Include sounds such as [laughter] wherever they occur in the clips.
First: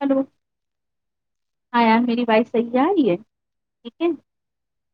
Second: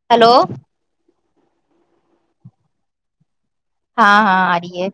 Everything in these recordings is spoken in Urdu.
ہلو ہاں یار میری وائز صحیح جا رہی ہے ٹھیک ہے ہاں ہاں آ ری ہے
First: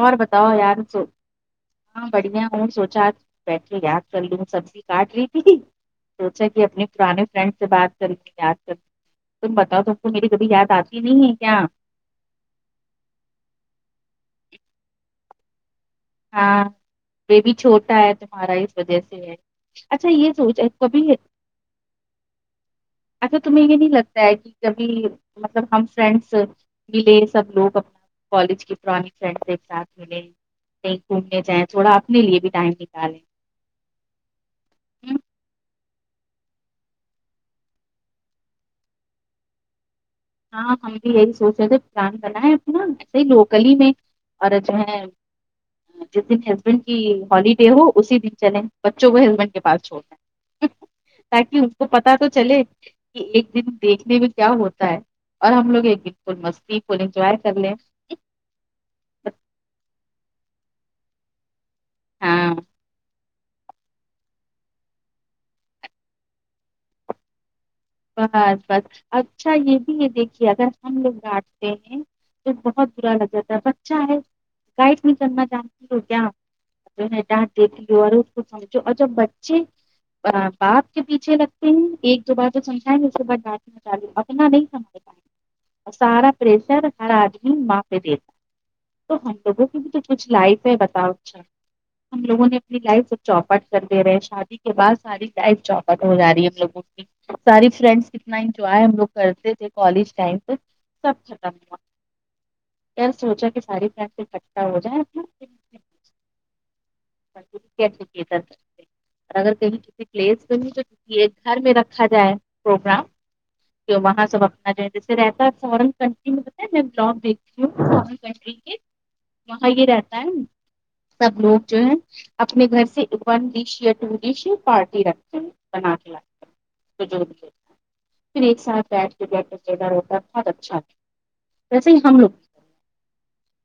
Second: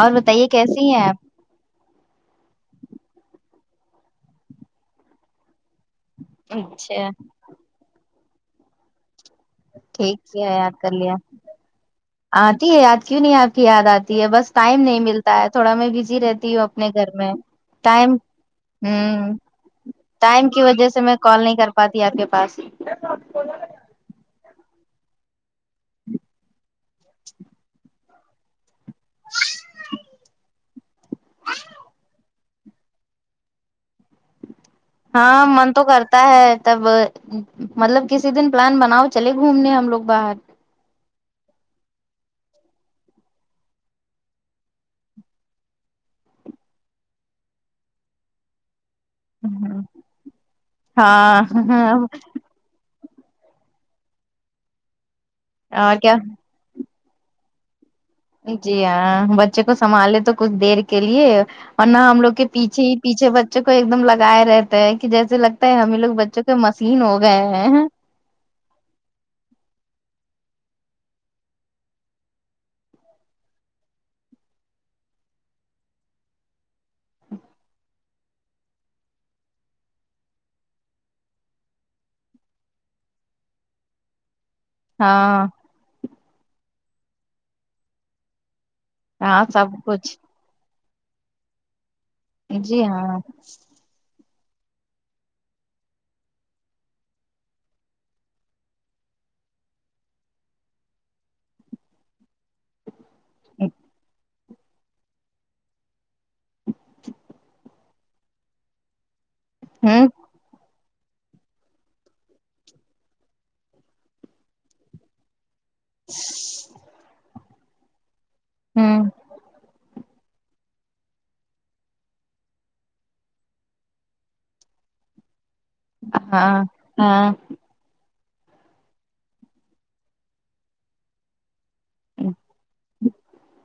اور بتائیے بتاو یار کیسی چو ہیں آپ ہاں بڑھیا ہوں سوچا بیٹھو یاد کر لوں سبزی کاٹ رہی تھی سوچا کہ اپنی اچھا پرانے فرینڈ سے بات کر کہ یاد کر تم بتاؤ تم کو میری ٹھیک ہے کبھی یاد کر آتی لیا نہیں ہے کیا آتی ہے یاد کیوں نہیں آتی یاد آتی ہے بس ٹائم نہیں ملتا ہے تھوڑا میں بھی زی رہتی ہوں ہاں اپنے گھر میں بیبی چھوٹا ہے ٹائم تمہارا اس وجہ سے ہمم ہے اچھا یہ ٹائم سوچ کی وجہ سے کبھی میں کال نہیں کر پاتی آپ کے پاس اچھا تمہیں یہ نہیں لگتا کبھی مطلب ہم فرینڈس ملے سب لوگ اپن کالج کی پرانی فرینڈس ایک ساتھ ملیں کہیں گھومنے جائیں تھوڑا اپنے لیے بھی ٹائم نکل [inaudible] ہاں من تو کرتا ہے تب مطلب کسی دن پلان بناؤ چلے گھومنے ہم لوگ باہر ہاں ہم بھی یہی سوچ رہے تھے پلان بنائے اپنا ایسے ہی لوکلی میں اور جو ہے جس دن ہسبینڈ کی ہالیڈے ہو اسی دن چلیں بچوں کو ہسبینڈ کے پاس چھوڑ نا تاکہ ان ہاں کو پتا تو چلے کہ ایک دن دیکھنے میں کیا ہوتا ہے اور ہم لوگ ایک دن فل مستی فل انجوائے کر لیں جی بس۔ ہاں بچے کو سنبھالے تو کچھ دیر کے لیے ورنہ ہم لوگ کے ہاں پیچھے ہی پیچھے بچوں کو ایک دم لگائے رہتے ہیں کہ جیسے لگتا ہے ہمیں لوگ بچوں کے مشین ہو گئے ہیں بس بس اچھا یہ بھی ہے دیکھیے اگر ہم لوگ ڈانٹتے ہیں تو بہت برا لگ جاتا ہے بچہ ہے گائڈ نہیں کرنا چاہتی تو کیا انھے دانت ڈیتھ اور وو بچے باپ کے پیچھے لگتے ہیں ایک دو بار سمجھے اسکے بعد ڈانٹ لگاتے ہاں سارا پریشر ہر آدمی معافی دیتا تو ہم ہاں لوگوں سب کی بھی تو کچھ لائق ہے بتاؤ اچھا ہم لوگوں نے اپنی جی لائف ہاں چاپٹ کر دے رہے ہیں شادی کے بعد ساری لائف چوپٹ ہو جاری ہم لوگوں کی ساری فرینڈس کتنا انجوائے ہم لوگ کرتے تھے کالج ٹائم پہ سب ختم پھر سوچا کے ساری فرینڈز اکھٹا ہوجیے رکھی ادھر اور اگر کہیں کسی ہوں پلیس میں نہیں تو کسی ایک گھر میں رکھ رکھا جائے پروگرام کہ وہاں سب اپنا جو جیسے رہتا فارن کنٹری میں بتا میں بلاگ دیکھتی ہوں فورن کنٹری کے ہوں وہاں یہ رہتا ہے سب لوگ جو ہے اپنے گھر سے ون ڈش یا ٹو ڈش پارٹی رکھتے ہیں بنا کے لا تے ہیں ہاں ہاں پھر ایک ساتھ بیٹھ کے بیھ روتا بہت اچھا تھا ویسے ہی ہم لوگ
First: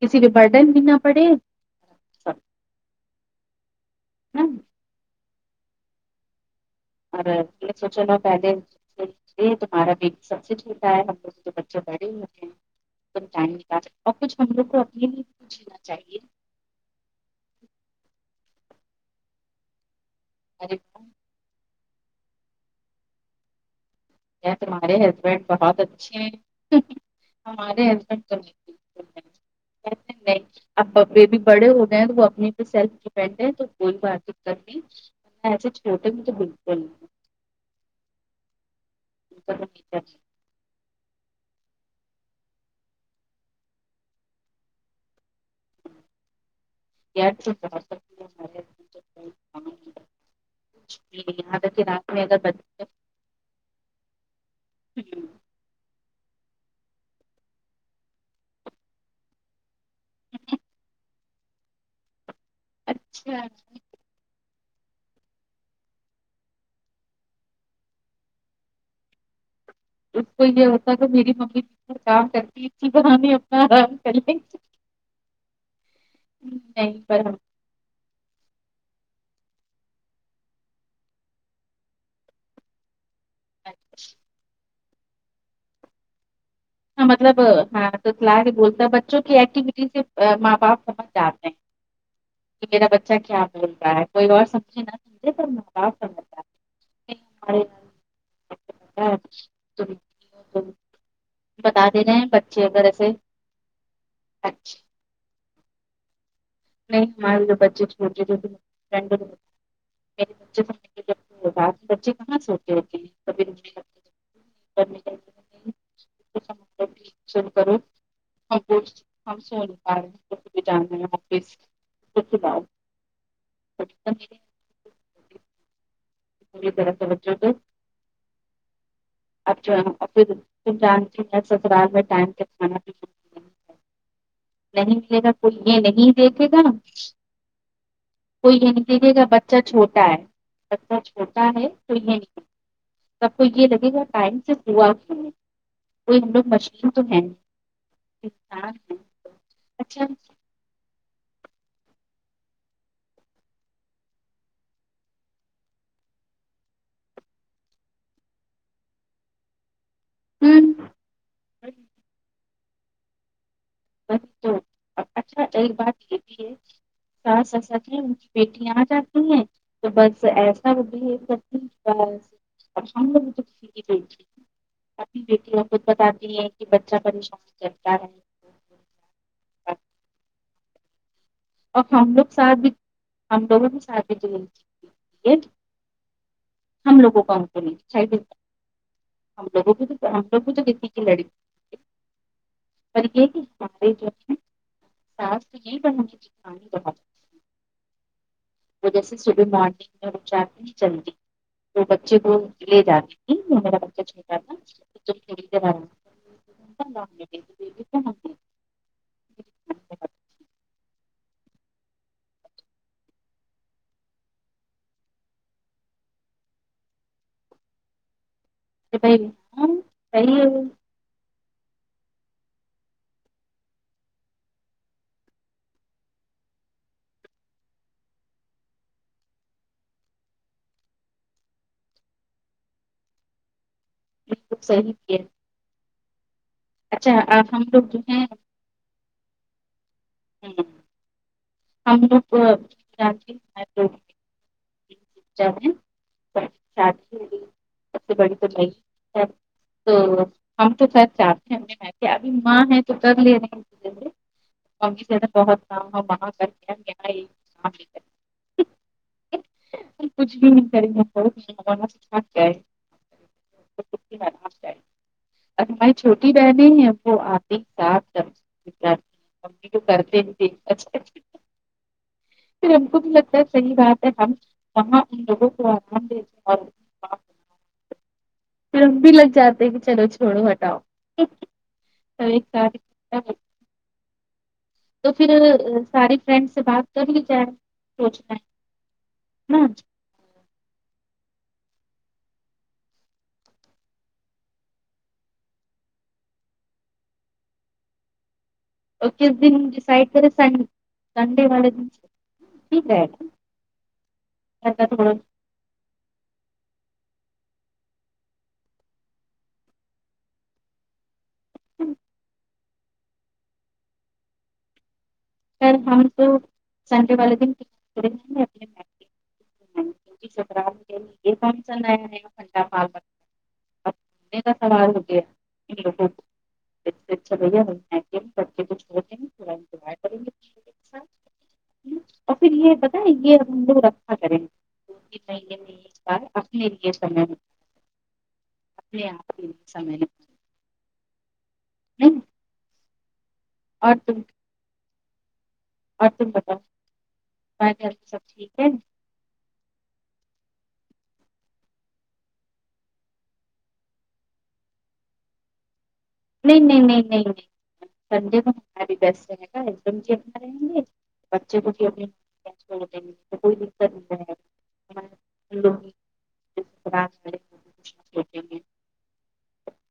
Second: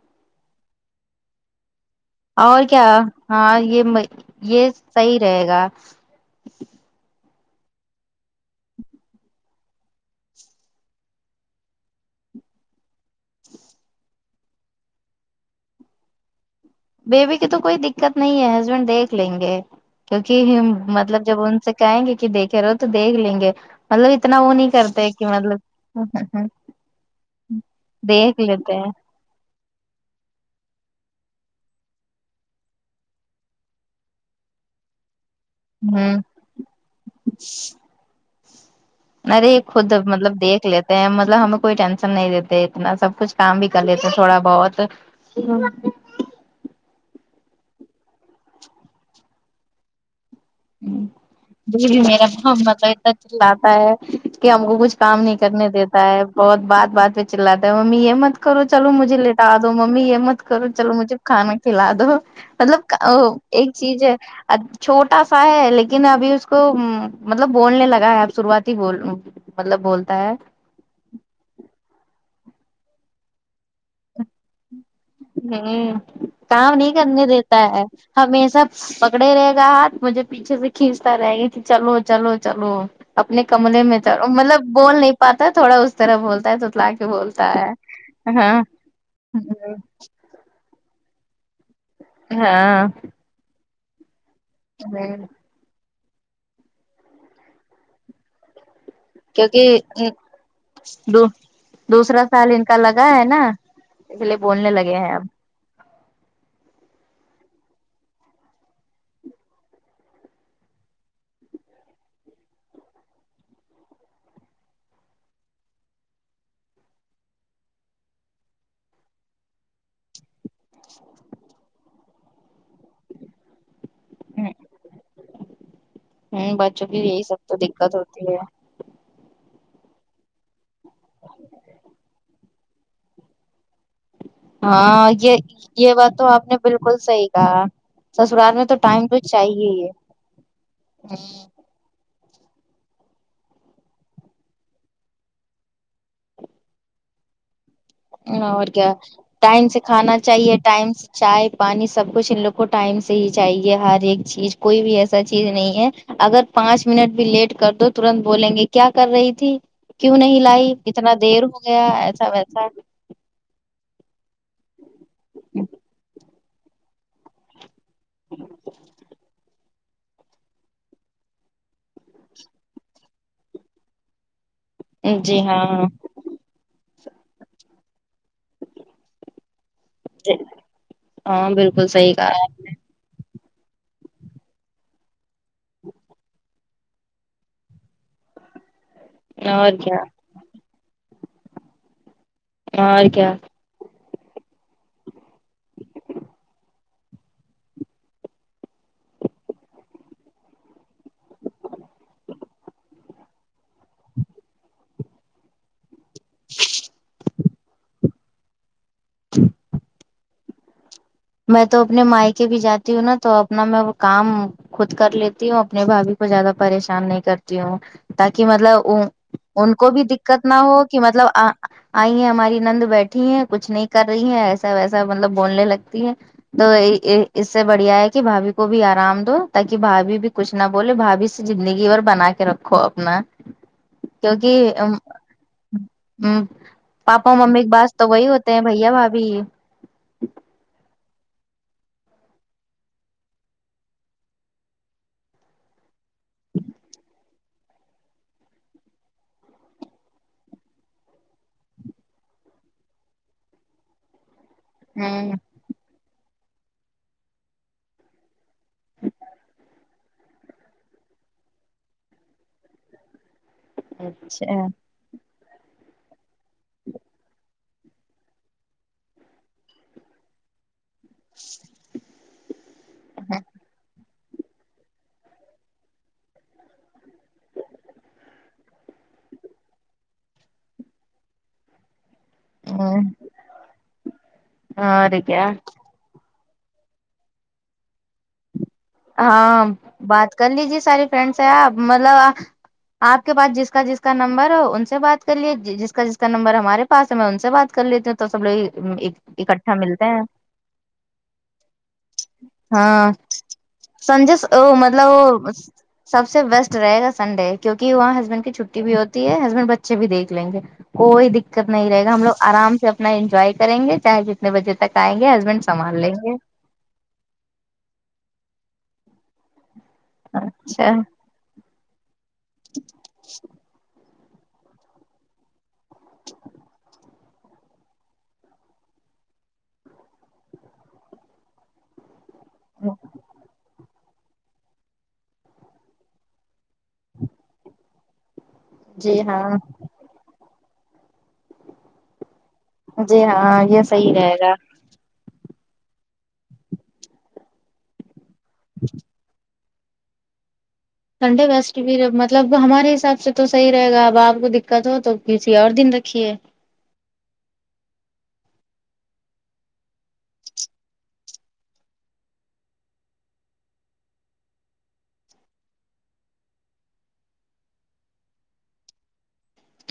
کسی کے برڈن بھیینا پڑے سب اور کیا ہاں یہ نا یہ صحیح رہے گا اور میں سوچا نہ پھلے تمہارا بھی سب سےڈ ہوتا ہے ہم لوگ جو بچے پڑھ ہی ہوتے ہیں [unintelligible] ٹائم نکال اور کچھ ہم لوگ کو اپنے لی پوچھا چاہیے بیبی کی تو کوئی دقت نہیں ہے ہسبینڈ دیکھ لیں گے کیونکہ ارے مطلب جب ان سے کہیں گے کہ دیکھے رہو تو دیکھ لیں گے مطلب اتنا وہ یا نہیں تمہارے کرتے کہ ہسبینڈ بہت مطلب اچھے ہیں ہمارے ہسبینڈ تو دیکھ نہیں لیتے ہے بالکل [unintelligible] اب ابیے بھیی بڑے ہو گئے ہیں تو وہ اپنے پہ سیلف ڈپینڈ ہے تو کوئی بات نہیں کرنی ایے چھوٹے میں تو بالکل ا ان ارے کا تو نہیں خود کرنا۔ مطلب دیکھ لیتے ہے مطلب ہمیں کوئی ٹینشن نہیں دیتے اتنا سب کچھ کام بھی کر لیتے تھوڑا بہت جی [unintelligible] [unintelligible] کچھ بھی نہیں، یہاں تک کہ ج جی رات میں میرا بھی اگر [unintelligible] بچے اتنا چلاتا ہے کہ ہم کو کچھ کام ہوں، نہیں کرنے دیتا ہے بہت بات بات پہ چلاتا ہے ممی یہ مت کرو چلو مجھے لی بتا دو ممی یہ مت کرو چلو مجھے کھانا کھلا دو مطلب اچھا ایک چیز ہے چھوٹ سا ہے لیکن ابھی اس کو مطلب بولنے لگا ہے اب شروعات ہی بول مطلب بول اس کو یہ ہوتا ہے کہ میری ممی کام کرتی ا بنانے اپنا آرام کرنے ہ کام نہیں کرنے پر ہم دیتا ہے ہمیشہ پکڑے رہے گا ہاتھ مجھے پیچھے سے کھینچتا رہے گی کہ چلو چلو چلو اپنے کملے میں تو مطلب بول نہیں پاتا ہے تھوڑا اس طرح بولتا ہے تو مطلب ہاں توتلا کے بولتا ہے بچوں کی ایکٹیوٹی سے ماں باپ سمجھ جاتے ہیں کہ میرا ہاں بچہ کیا بول رہا ہے کوئی اور سم سمچے یہ نہ ہوں سمجھےپر ماں باپ سمجھ جا تے ہیں کیونکہ ا دو بتا دے رہے دوسرا ہیں سال ان بچے کا اگر لگا ایسے ہے نا اس لیے بولنے اچھے لگے ہیں اب نہیں ہمارے جو بچے چھوٹے چھوٹے [unintelligible] [unintelligible] [unintelligible] بھی جان آفس [unintelligible] ہوں بچوں طرح کی سے یہی بچوں سب کو تو دقت ہوتی ہے اب پھر جانتی میں سسرال میں ٹائم تک کھانا بھی شروع نہیں ہاں ملے گا پہر یہ نہیں بات تو دیکھے آپ نے گا بالکل صحیح کہا کو سسرال یہ میں تو نہیں ٹائم دیکے تو گا بچہ چاہیے ہی چھوٹا ہے بچہ چھوٹا ہے تو یہ نہیں دیک سب کو یہ لگے گا ٹائم سے ہوا کیو نی وہ ہم لوگ مشھلی تو ہیں اور کیا ٹائم سے اچھا ہوں کھانا چاہیے ٹائم چائے پانی سب کچھ ان لوگ کو ٹائم سے ہی چاہیے ہر ایک چیز کوئی بھی ایسا چیز نہیں ہے اگر پانچ منٹ بھی لیٹ کر دو ترنت بولیں گے کیا کر رہی تھی کیوں نہیں لائی کتنا دیر ہو وہی گیا ایسا ویسا تو اچھا ایک بات یہ بھی ہے ٹس اسل نہیں ان کی بیٹیاں جاتی ہیں تو بس ایسا کرتی ہیں بس پشانلو وہ کس کی بٹی ہے اپنی جی بیٹی ہاں خود بتاتی ہیں کہ بچہ پریشان کرتا رہے [inaudible] ہاں اور بالکل صحی ہم لوگ کہا اپنے ساتھ بھی ہم لوگوں کی [unintelligible] ہم لوگوں کو ہم کونی چاہی ہم ہے۔ اور لوگوں کو کیا تو ہم لوگ کو تو کنی کی لڑکی اور یہ [unintelligible] وجہ سے صبح مارننگ میں وہ جلدی وہ بچے کو لے جاتی تھی م [unintelligible] [inaudible] میں تو اپنے مائی کے بھی جاتی ہوں نا تو اپنا میں وہ کام خود کر لیتی ہوں اپنے بھابھی کو زیادہ پریشان نہیں کرتی ہوں تاکہ مطلب بھائی ہاں ان کو بھی صحیح دقت ہے نہ ہو کہ مطلب آئی ہیں ہماری نند بیٹھی ہے کچھ نہیں کر رہی ہے ایسا ویسا مطلب بولنے لگ تو اس سے بڑھیا ہے کہ بھابھی کو بھی آرام دو تاکہ بھابھی بھی کچھ نا بولے بھابھی سے زندگی بھر بنا کے رکھو اپنا کیونکہ بالکل ام صحیح کیا اچھا پاپا اب ممی ہم کی لوگ بعد جو تو ہیں وہی ہوتی بھیاں بھابھی ہم ہم لوگ شادی سب سے بڑی تو تو ہم تو سید چاہتے ہم نے میں کیا ابھی ماں ہے تو کر لے رہی ہیں م بہت کام وہاں کر کے گے کچھ بھی نہیں کریں گے اچھا ا ہماری چھوٹی بہنیں ہیں وہ آپ ہی ساتھ ممی تو کرتے ہی تھے اچھا پھر ہم کو بھی لگتا ہے صحیح بات ہے ہم وہاں ان لوگوں کو آرام دتے اور پھر بھی لگ جاتے کہ چلو چھوڑو ہٹاؤ ایک س تو اور پھر کیا ساری فرینڈ سے بات کر لی جائے سوچنا ہے ہاں نا بات کر لیجے ساری فرینڈ سے آپ مطلب آپ کے پاس جس کا جس کا نمبر ہو ان سے بات کر لیے جی جس کا جس کا نمبر ہمارے پاس ہے میں ان سے بات کر لیتی ہوں تو سب لوگ ی عم اور کس ایگ دن اکٹھا ملتے ڈسائڈ ہیں کرے سنڈے والے دن ٹھیک ہے ہاں سنجے س ا مطلب وہ سب سے بیسٹ رہے گا سنڈے کیونک کہ وہاں ہسبینڈ کی چھٹی بھی ہوتی ہے ہسبینڈ بچے بھی دیکھ لیں گے کوئی دیکت نہیں رہے گا ہم لوگ آرام سے اپنا انجوائے کریں گے چاہے جتنے بجے تک آئیں گے حس س ہم تو سنڈے والے دن کی سیرت کے اچھا یہ کام س کھڈاالنے کا سوال ہو گیا ان لوگوں سب سے اچھا لگا کے بچے کچھ بلو گے زارا چوبھڈو [unintelligible] اور پھر یہ پتاہ یں یہ ہم لوگ رکھا کریں دو تین مہینے میں ایک بار اپنے لئے [unintelligible] اپنے جی آپ ہاں س میں نے جی ہاں یہ اور صحیح تم رہے گا اور تم بتاؤ [unintelligible] سب ٹھیک ہے سنڈے بیسٹ بھی مطلب ہمارے حساب سے تو صحیح رہے گا اب آپ کو دکت ہو تو کسی اور دن رکھیے نہیں نہیں نہیں نہیں نہیں سنڈے میں ہمیں بھی بیسٹ رہے گا ایک دم کی اپنا رہیں گے بچے کو بھی کوئی دکت نہیں ہے [unintelligible]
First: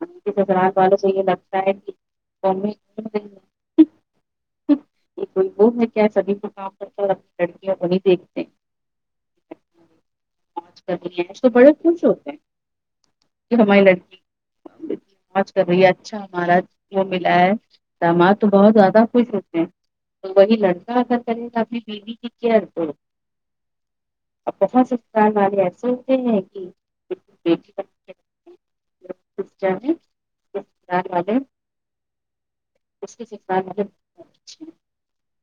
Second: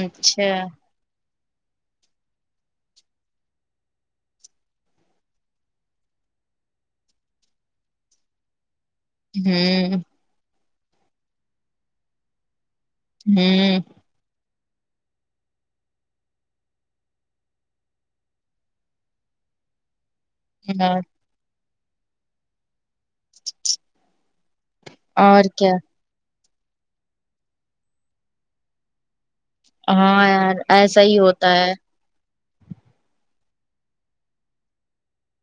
ان کی تو اچھا گرات سھی لگتا ہے کہ فون میں یہ کوئی وہ ہے کیا سبھی کو کام کرتا اورڈر وہی دیکھتے ہوں آج کل ہی ای تو بڑے خوش ہوتے ہیں کہ ہماری ہمم لڑکی موج کر رہی اچھا ہمارا وہ ملا ہے داماد تو بہت زیادہ خوش ہوتے ہیں تو وہی لڑکا یار اگر کرے گا اپنی بیوی کی کیئر تو اب بہت سسرال اور والے کیا ایسے ہوتے ہیں کہ ب بی [unintelligible] ہاں یار ایسا سسرال ہی والے ہوتا ہے اس کی سسرال والے بہت اچہے ہیں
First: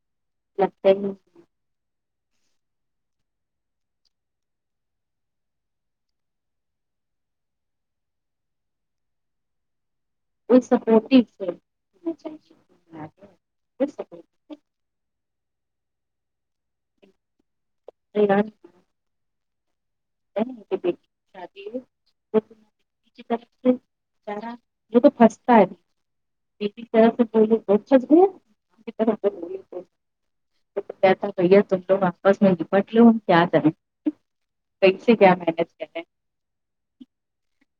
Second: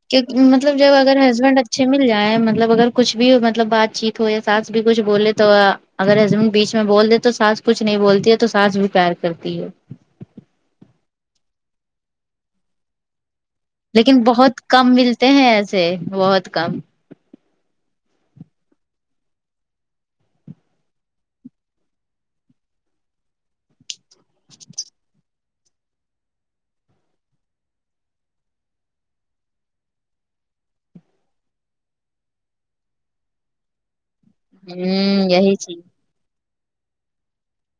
کے مطلب لگتے جب ہی اگر ہسبینڈ اچھ اچھے مل جائیں مطلب اگر کچھ بھی مطلب بات چیت ہو یا ساس بھی کچھ بولے تو آ اگر ہسبنڈ بیچ میں بول دے تو ساس کچھ نہیں بولتی ہے تو ساس بھی پیار کرتی ہے اس سپوٹیو سے اچھا اچھا لیکن بہت کم ملتے ہیں ایسے بہت کم اعلان نہیں کرتے [unintelligible] شادی کب کی یہ تو پھستا ہے [unintelligible] کہتا ہیں بھیا تم لوگ آپس میں نپٹ لو ہم کیا کہیں ایک سے ہوں کیا یہی محنت چیز کر رہے ہیں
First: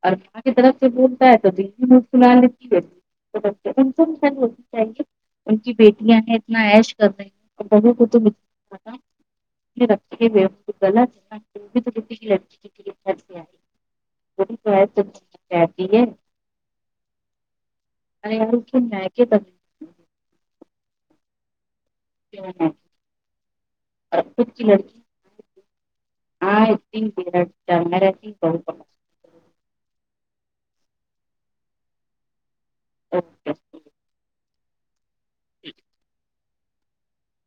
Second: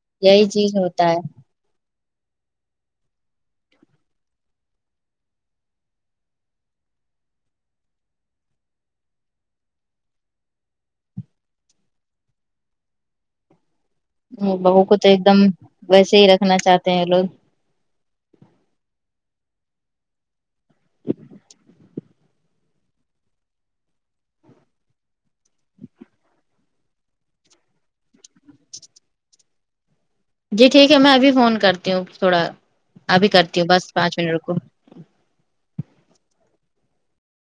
اور ماں یہی کی طرف چیز سے ہوتا بولتا ہے تو دل بھی مسکرا لے ان خل ہوتی چاہیے ان کی بیٹییں اتنا ایش کر رہی ہیں بہو کو تو پتا ہیں [unintelligible] وہ ہم بھی بہو ہے کو تو ایک دم کہتی ہے ویسے ہی رکھنا چاہتے ہیں لوگ ارے آئی [unintelligible] ہے کہ [unintelligible] ہاں [inaudible] جی ٹھیک ہے میں ابھی فون کرتی ہوں تھوڑا ابھی کرتی پکڑ۔ ہوں بس پانچ منٹ رکو ٹھیک